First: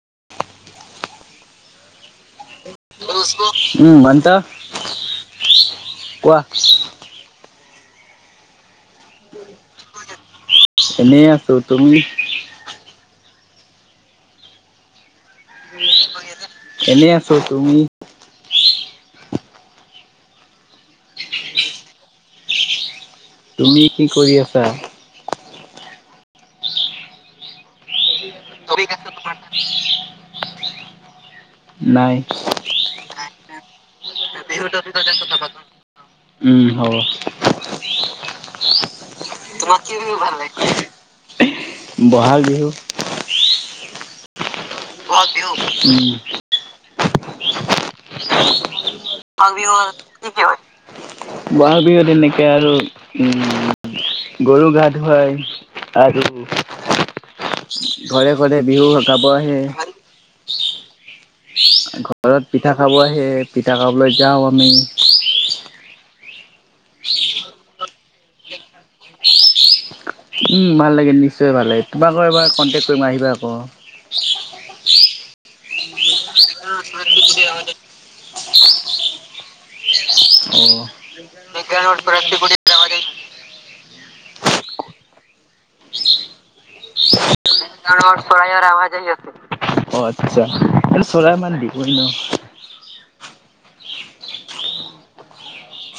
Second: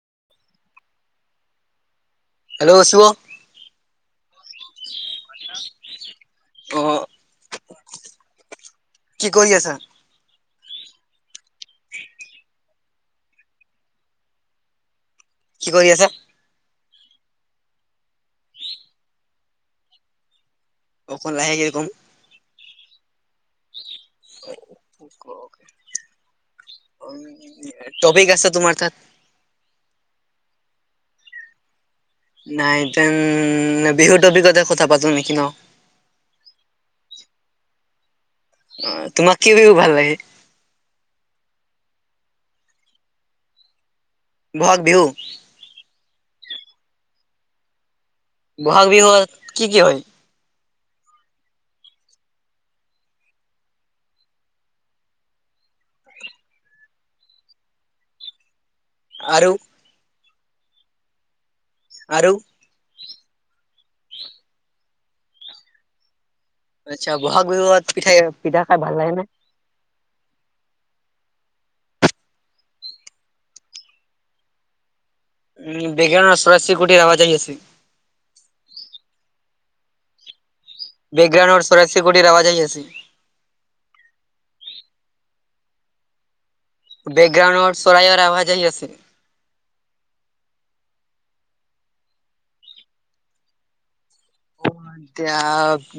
[unintelligible] Hello Shiva অ [unintelligible] উম বন্ত [unintelligible] কোৱা। কি কৰি আছা? এনেই আছোঁ। তুমি? কি কৰি আছা এনেই আছো, তুমি? অকন লাহেকে কম। তুমি কি কৰি আছা? তবি গাছত তৰি গাছত তোমাৰ। নাই নাই দেন বিহু তলিতে কথা পাতো নেকি ন। তোমাক কি বিহু ভাল লাগে? ব'হাগ বিহু। ব'হাগ বিহু? উম। বহাগ বিহুত ব'হাগ কি বিহুত হয় কি কি হয়? বহাগ বিহু এনেকে আৰু উম। গৰু গা ধুৱাই আৰু [unintelligible] ঘৰে ঘৰে বিহু গাব আৰু আহে। আৰু ঘৰত পিঠা খাব আহে পিঠা খাবলৈ যাওঁ আমি। আচ্ছা ব'হাগ বিহুত পিঠাই পিঠা খাই ভাল লাগে নে? উম ভাল লাগে নিশ্চয় ভাল লাগে। তোমাকো এবাৰ কণ্টেক্ট কৰিম আহিবা আক। [inaudible] বেকগ্ৰাউণ্ডৰ চৰাই চিৰিকটিৰ আৱাজ আহি আছে [unintelligible] অ বেকগ্ৰাউণ্ডৰ চৰাই চিৰিকটিৰ আৱাজ আহি আছে [unintelligible] চৰাইৰ আৱাজ আহি আছে অ আচ্ছা। আৰু চৰাইমাত দিবই ন। এতিয়া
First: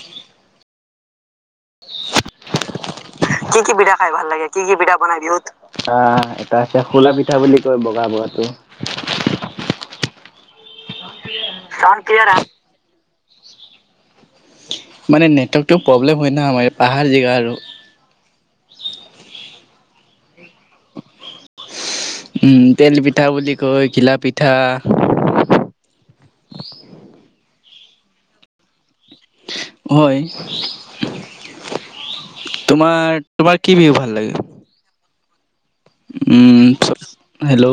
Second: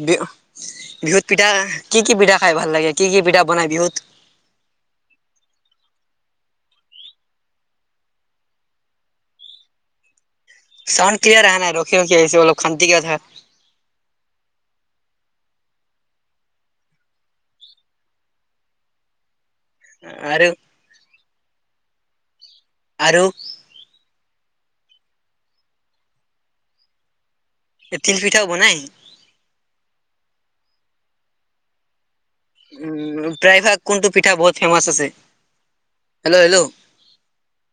বি বিহুত পিঠা কি কি পিঠা খাই ভাল লাগে? কি পিঠা কি বনাই কি বিহুত পিঠা খাই ভাল লাগে কি কি পিঠা বনাই বিহুত? এটা আছে খোলা পিঠা বুলি কয় বগা বগাটো। চাউণ্ড ক্লিয়াৰ আহা নাই। ৰখি ৰখি আহিছে, বৰ অশান্তি কথা। মানে নেটৱৰ্কটো প্ৰব্লেম হয় না আমাৰ পাহাৰ জেগা আৰু! আৰু? উম আৰু তেলপিঠা বুলি কয়, ঘিলাপিঠা পিঠা। এই তিলপিঠাও বনায়? হয়। তোমাৰ, উম তোমাৰ প্ৰায়ভাগ কি বিহু কোনটো ভাল পিঠা লাগে? বহুত ফেমাচ আছে হেল্ল' উম হেল্ল' চব, হেল্ল'।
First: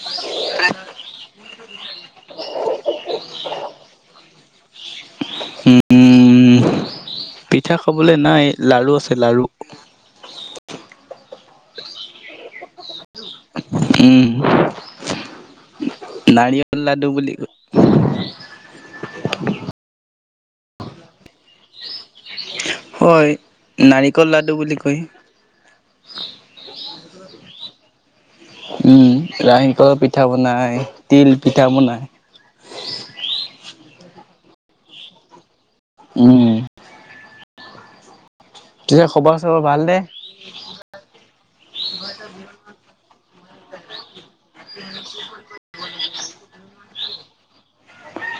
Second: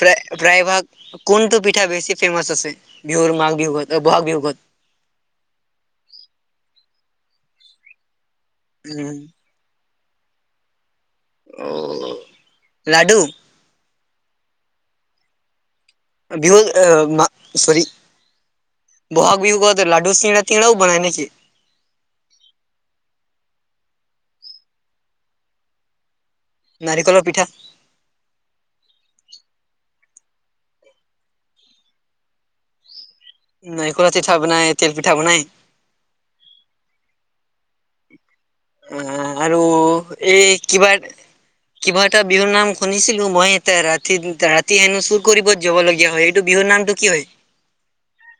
প্ৰায়, প্ৰায়ভাগ কোনটো পিঠা বেছি ফেমাচ আছে? বিহুৰ মাঘ বিহুত, অ' বহাগ বিহুত! উম, পিঠা খাবলে নাই। লাৰু উম আছে লাৰু! অ' লাডু। উম। বিহু, নাৰিকল লাডু বুলি কয়, চৰী। ব'হাগ বিহুকত লাডু সিং তিৰাও বনাই নেকি? হয়, নাৰিকল লাডু বুলি কয়। নাৰিকলৰ পিঠা উম। ৰাহি কলৰ পিঠা পিঠা বনায়, তিলপিঠা বনায়। নাৰিকলৰ পিঠা বনায়, তিলপিঠা বনায়। উম। পিছে আ খবৰ আৰু চবৰ ভালনে এই কিবাৰ! কিবা এটা বিহুৰ নাম শুনিছিলো মই। ৰাতি, ৰাতি হেনো চুৰ কৰিব যাবলগীয়া হয়। এইটো বিহুৰ নামটো কি হয়?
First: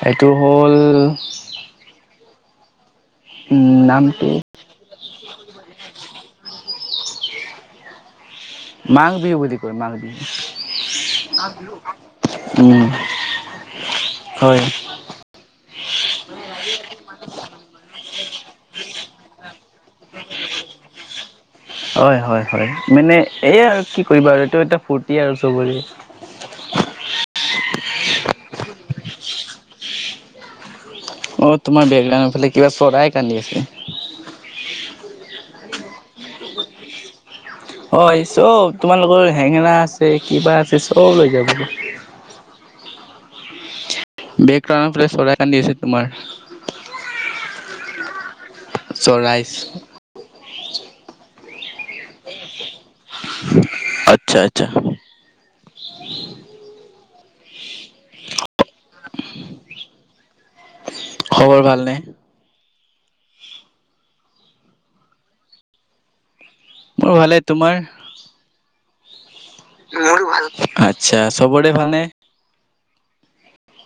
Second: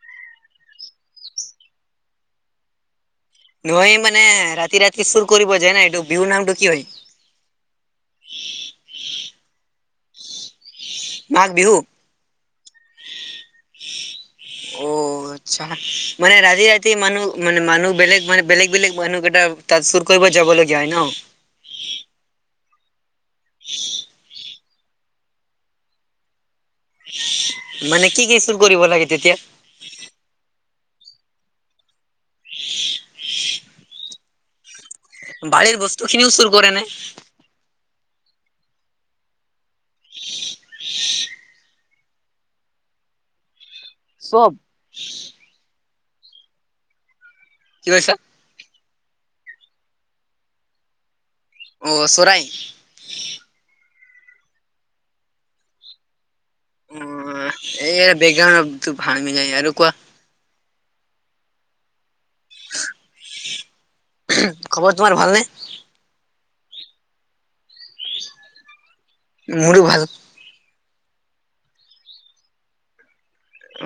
এইটো হ'ল, উম নোৱাৰি মানে, নামটো ৰাতি-ৰাতি চুৰ কৰিব যাই না। এইটো বিহু নামটো কি হয়? মাঘ বিহু বুলি কয় মাঘ বিহু মাঘ বিহু উম, হয়। অ আচ্ছা মানে ৰাতি ৰাতি মানুহ, মানে মানুহ বেলেগ মানে বেলেগ বেলেগ মানুহকেইটা তাত চুৰ কৰিব যাব লাগে। যায় ন? হয় হয় হয়। মানে এইয়া আৰু কি কৰিবা আৰু এইটো এটা ফুৰ্তি আৰু চবৰে। মানে কি কি চুৰ কৰিব লাগে তেতিয়া? অ' তোমাৰ বেকগ্ৰাউণ্ডৰ ফালে কিবা চৰাই কান্দি আছে। বাৰীৰ বস্তুখিনিও চুৰ কৰে নে? হয় চব, তোমালোকৰ হেঙেৰা আছে কিবা আছে চব লৈ যাব। চব [unintelligible] ফালে চৰাই কান্দি আছে তোমাৰ। কি কৈছা? [unintelligible] অ' চৰাই। আচ্ছা আচ্ছা। অ' এ বেক [unintelligible] মে যায়, আৰু কোৱা। খবৰ ভালনে? খবৰ তোমাৰ ভালনে? মোৰ ভালে, তোমাৰ? মোৰো ভাল আচ্ছা, চবৰে ভালনে?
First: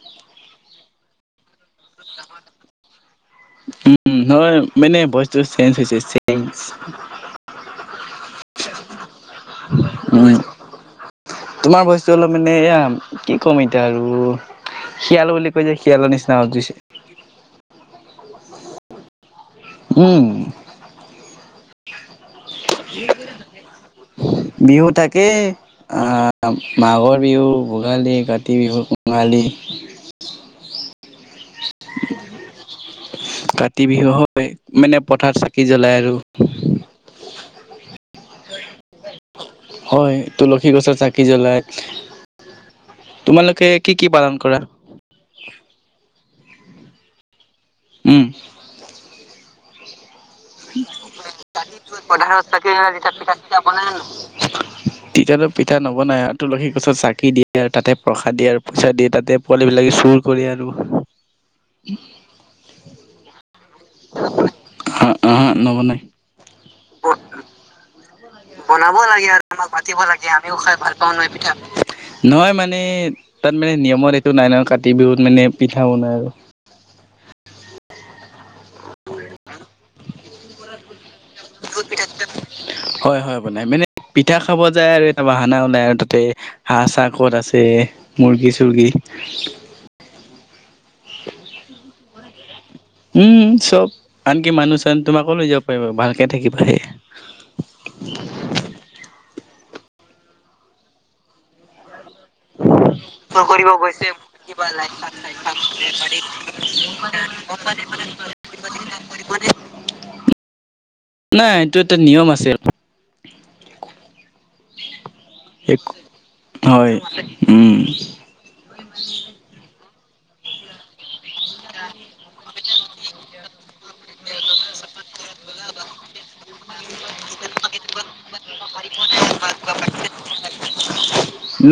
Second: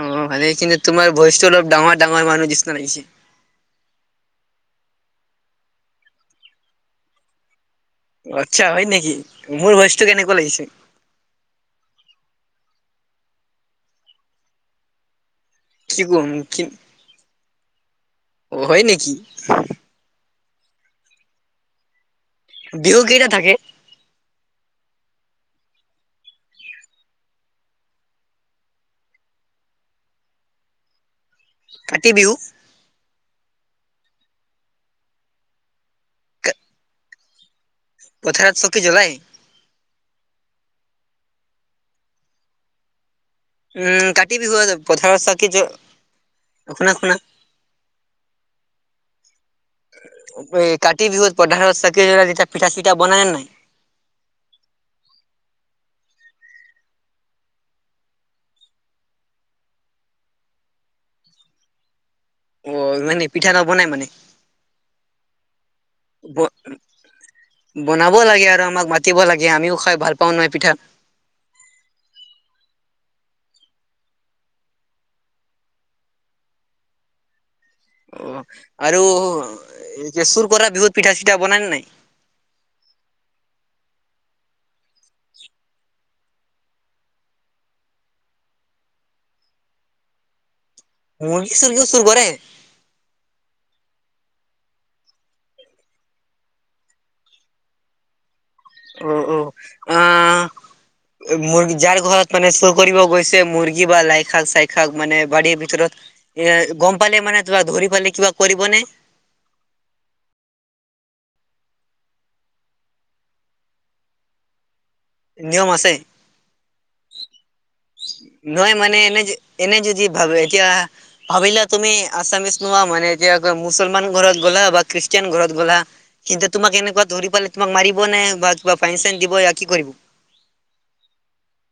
অ' ভালেই। কিন্তু তোমাৰ ভয়চটো অলপ ডাঙৰ ডাঙৰ মানুহ নিচনা লাগিছে। উম নহয় মানে, ভয়চটো চেঞ্জ হৈছে, চেঞ্জ আচ্ছা হয় নেকি? মোৰ ভয়চটো উম, কেনেকুৱা লাগিছে? তোমাৰ ভয়চটো অলপ মানে, এয়া কি ক'ম এতিয়া আৰু! শিয়াল বুলি কয় যে, কি শিয়ালৰ কম নিচিনা আৱাজ কি দিছে। অ', - হয় নেকি? উম',। বিহু কেইটা থাকে? বিহু তাকেই অ', - মাঘৰ বিহু, ভোগালী, কাতি বিহু কঙালী [inaudible] কাতি বিহু? কাতি বিহু হয়, মানে পথাৰ চাকি জ্বলাই আৰু পথাৰত চ কি জ্বলাই? হয় তুলসী গছৰ চাকি জ্বলায় উম', উম', - কাতি বিহুৱ পথাৰ চাকি জ, -শুনা শুনা উম', এই হম', কাতি বিহুত - পথাৰত কাতি বিহুত চাকি জ্বলাই যেতিয়া পথাৰত পিঠা চাকি জ্বলাই চিঠা তেতিয়া বনাই নে পিঠা নাই? সিঠা বনাই ন? তেতিয়াতো পিঠা নবনাই, ইয়াত তুলসী গছত চাকি দিয়ে আৰু তাতে প্ৰসাদ দিয়ে আৰু পইচা দিয়ে তাতে পোৱালিবিলাকে চুৰ কৰে আৰু উম', অ', মানে পিঠা নবনাই মানে আঁহা', নবনাই ব নহয়, ক'ত অ', বনাব লাগে আৰু আমাক বনাব মাতিব লাগে আৰু আমাক আমিও খাই মাতিব ভাল লাগে পাওঁ নহয় আমিও পিঠা। খাই ভাল পাওঁ নহয় পিঠা। নহয় মানে তাত মানে নিয়মত এইটো নাই ন কাতি বিহুত মানে পিঠা বনাই আৰু অহ', আৰু চুৰ কৰা বিহুত পিঠা চিঠা বনাই নে নাই? পিঠা সিঠা, হয়', - হয়', - বনাই। মানে পিঠা খাব যায় আৰু এটা বাহানা ওলাই আৰু তাতে হাঁহ চাহ কত আছে, মুৰ্গী চুৰ্গী মুৰ্গী চুৰ্গীয়ো চুৰ কৰে? উম', চব, আনকি মানুহ চানুহ, তোমাকো লৈ যাব পাৰিব, ভালকে থাকিবা সে হ'ম ', অঁ', - অঁ',। আহ', মুৰ্গী যাৰ ঘৰত মানে চুৰ কৰিব গৈছে মুৰ্গী বা লাই শাক চাই শাক মানে বাৰীৰ ভিতৰত, এ গম পালে মা মানে, তোমাক ধৰি পালি কিবা কৰিব নে? মানে [inaudible] নাই, এইটো এটা নিয়ম আছিল আৰু নিয়ম আছে? হয় উম নহয় মানে এনে য এনে যদি ভাবে, এতিয়া ভাবি লোৱা তুমি আছামিছ নোহোৱা মানে এতিয়া মুছলমান ঘৰত গ'লা বা খ্ৰীষ্ট খ্ৰীষ্টান ঘৰত গ'লা, কিন্তু তোমাক এনেকুৱা ধৰি পালি তোমাক মাৰিব নে বা কিবা ফাইন চাইন দিব, কি কৰিব?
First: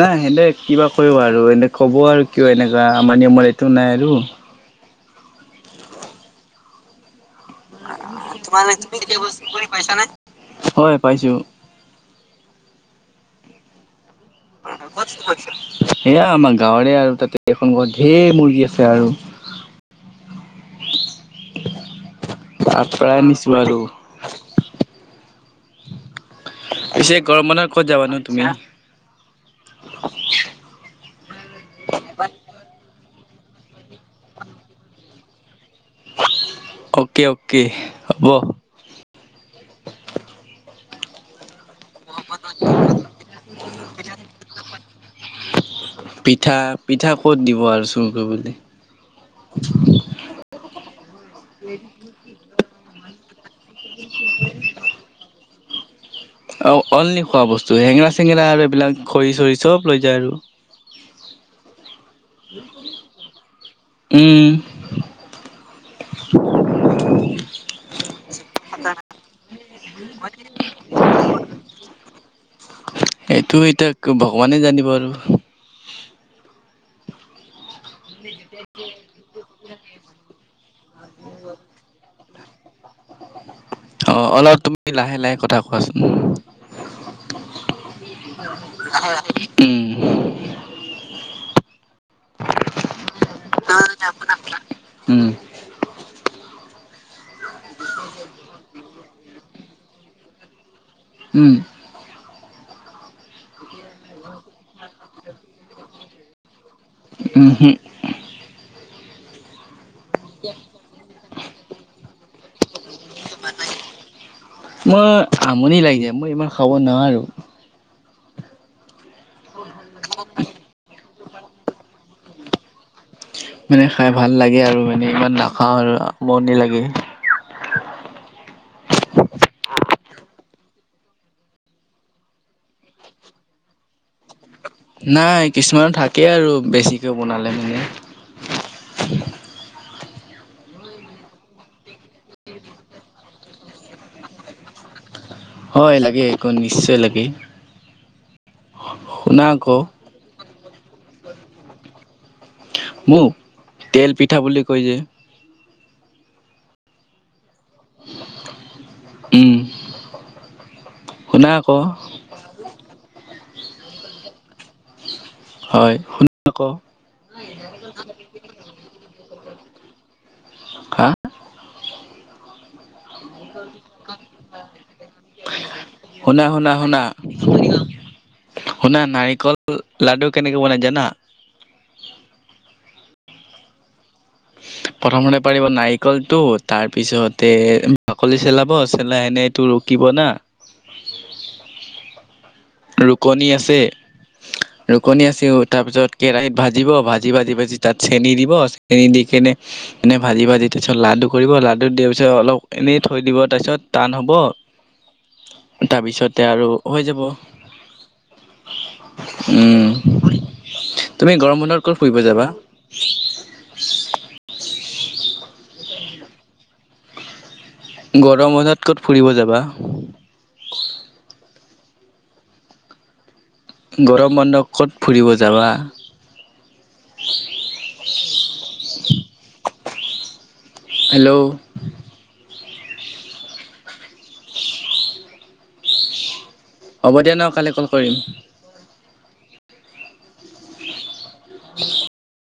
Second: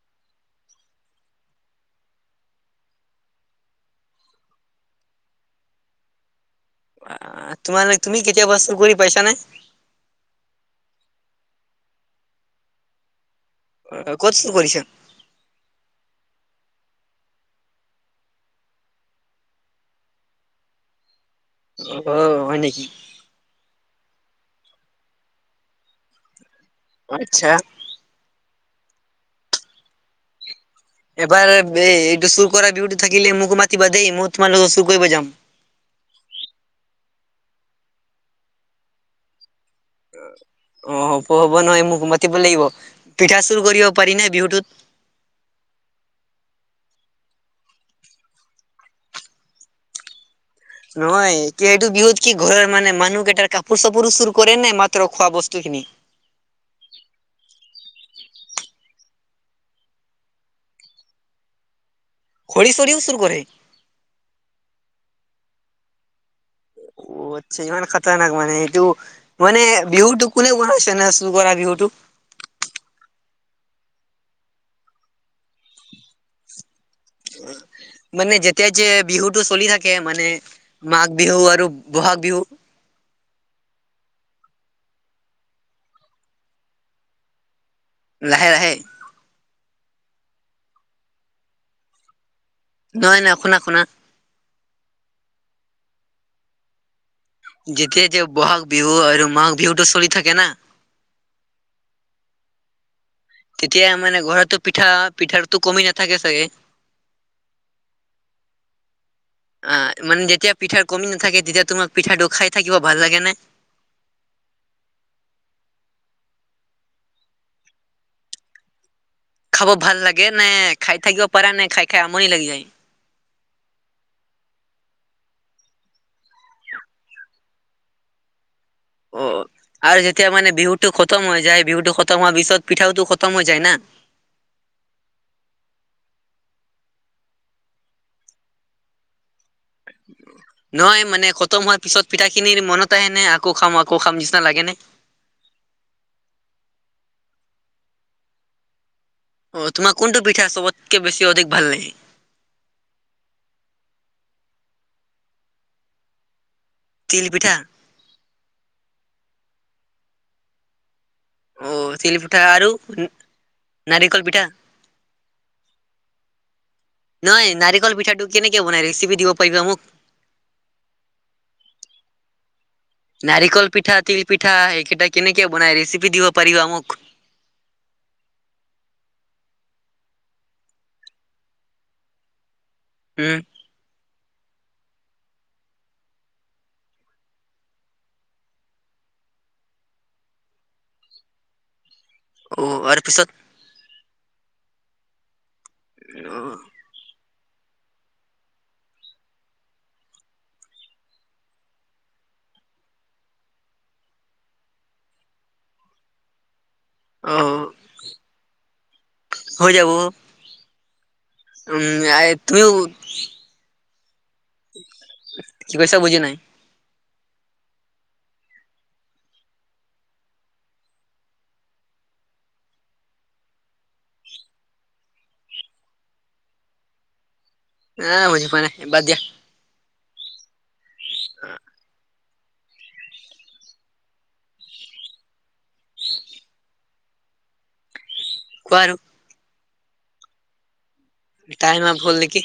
নাই, সেতে কিবা কৰিব আৰু, এনে ক'ব আৰু কিয় এনেকুৱা মানে আমাৰ নিয়মত এইটো নাই আৰু আ', - তোমালোক তুমি কেতিয়া চোৰ কৰি পাইছা নে? হয় পাইছো অ', অ', - ক'ত চুৰ কৰিছা? সেয়া আমাৰ গাঁৱৰে আৰু, তাতে, এখন ঘৰত ধেৰ মুৰ্গী আছে আৰু, অ', হয় নেকি? তাৰ পৰাই আহিছোঁ বাৰু পিছে গৰম আচ্ছা। বন্ধত ক'ত যাবানো তুমি? এবাৰ, এইটো চুৰ কৰা বিহুতটো থাকিলে মোকো মাতিবা দেই, মই তোমাৰ লগত চুৰ কৰিব যাম অ'কে, অ'কে, হ'ব। অঁ', হব হব নহয়, মোক মাতিব লাগিব, পিঠা চুৰ কৰিব পাৰি নাই বিহুটোত? পিঠা, পিঠা ক'ত দিব আৰু চুৰ কৰিবলে? নহয়, কি এইটো বিহুত কি ঘৰৰ মানে মানুহকেইটাৰ কাপোৰ চাপোৰো চুৰ কৰে নে মাত্ৰ খোৱা বস্তু বস্তখিনি? অ', - অনলি খোৱা বস্তু, হেঙেৰা চেঙেৰা আৰু এইবিলাক খৰি চৰি চব লৈ যায় আৰু খৰি চৰিও চুৰ কৰে? উম অ আচ্ছা ইমান খাতাৰনাক্ মানে এইটো মানে বিহুতটো কোনে বনাইছে এনে চুৰ কৰা বিহুতটো? সেইটো এতিয়া ভগৱানে জানিব আৰু। [inaudible] মানে যেতিয়া যে বিহুটো চলি থাকে মানে মাঘ বিহু আৰু বহাগ বিহু। অ অলপ তুমি লাহে লাহে কথা কোৱাচোন। লাহে লাহে উম। [unintelligible] নহয় নহয় শুনা শুনা হম। যেতিয়া যে বহাগ বিহু আৰু মাঘ বিহুটো চলি থাকে না উম। তেতিয়া মানে, ঘৰতো পিঠা, পিঠাৰটো কমি নাথাকে চাগে? উম হম আঁ, মানে যেতিয়া পিঠাৰ কমি নাথাকে, তেতিয়া তোমাক পিঠাটো খাই থাকিব ভাল লাগে নে? মোৰ আমনি লাগে। মই ইমান খাব নোৱাৰো। খাব ভাল লাগে নে? খাই থাকিব পাৰা নে? খাই খাই আমনি লাগি যায়? মানে খাই ভাল লাগে আৰু মানে, ইমান নাখাওঁ আৰু আমনি লাগে। অঁ আৰু যেতিয়া মানে বিহুটো খতম হৈ যায়। বিহুটো খতম হোৱাৰ পিছত, পিঠাওটো খতম হৈ যায় না। [inaudible] নাই। কিছুমানত থাকেই আৰু বেছিকে বনালে মানে। [inaudible] বাকি ভাল আও? নহয় মানে, খতম হোৱাৰ পিছত পিঠাখিনিৰ মনত আহেনে? আকৌ খাম, আকৌ খাম নিচিনা লাগে নে? হ'য়, লাগে ক্‌ নিশ্চয় লাগে। শুনা অঁ আকৌ তোমাক কোনটো পিঠা চবতকে বেছি, অধিক ভাল লাগে? মোক? তেল পিঠা বুলি কৈ যে। তিল পিঠা। ওঁ অঁ, তিল পিঠা আৰু নাৰিকল পিঠা। হ'য়, শুত্‌ [unintelligible] নাই। নাৰিকল পিঠাটো কেনেকে বনাই? ৰেচিপি দিব পাৰিবা মোক। হাঁ নাৰিকল পিঠা, তিল পিঠা এইকেইটা কেনেকে বনাই? ৰেচিপি দিব শুনা পাৰিবা শুনা মোক। শুনা [inaudible] শুনা, নাৰিকল অ লাডু কেনেকে বনাই জানা? হোঁ' [inaudible] প্ৰথমতে পাৰিব নাৰিকলটো তাৰ পিছতে বাকলি চেলাব, চেলাই এনেটো ৰুকি [unintelligible] দিব না? [inaudible] আৰু পিছত ৰুকনি আছে, ৰুকনি আছে ও তাৰ পিছত কেৰাহিত ভাজিব ভাজি [unintelligible] জি ভাজি ভাজি তাত চেনি দিব। চেনি দি কিনে এনে ভাজি ভাজি তাৰপিছত লাডু কৰিব, লাডুত দিয়া পিছত [unintelligible] তে অলপ এনেই থৈ দিব, তাৰপিছত টান হ'ব [inaudible] তাৰপিছতে আৰু হৈ যাব। [inaudible] হৈ হুম যাব [unintelligible] তুমি গৰম বন্ধত ক'ত ফুৰিব উম, যাবা? তুমিও কি কৈছা বুজি নাই? গৰম বন্ধত ক'ত ফুৰিব যাবা? গৰম বন্ধ ক'ত ফুৰিব যাবা? আঁ বুজি পোৱা নাই বাদ দিয়া। হেল্ল'! হ'ব দিয়া ন কালি কল কৰিম। বাৰু টাইম আপ হ'ল নেকি?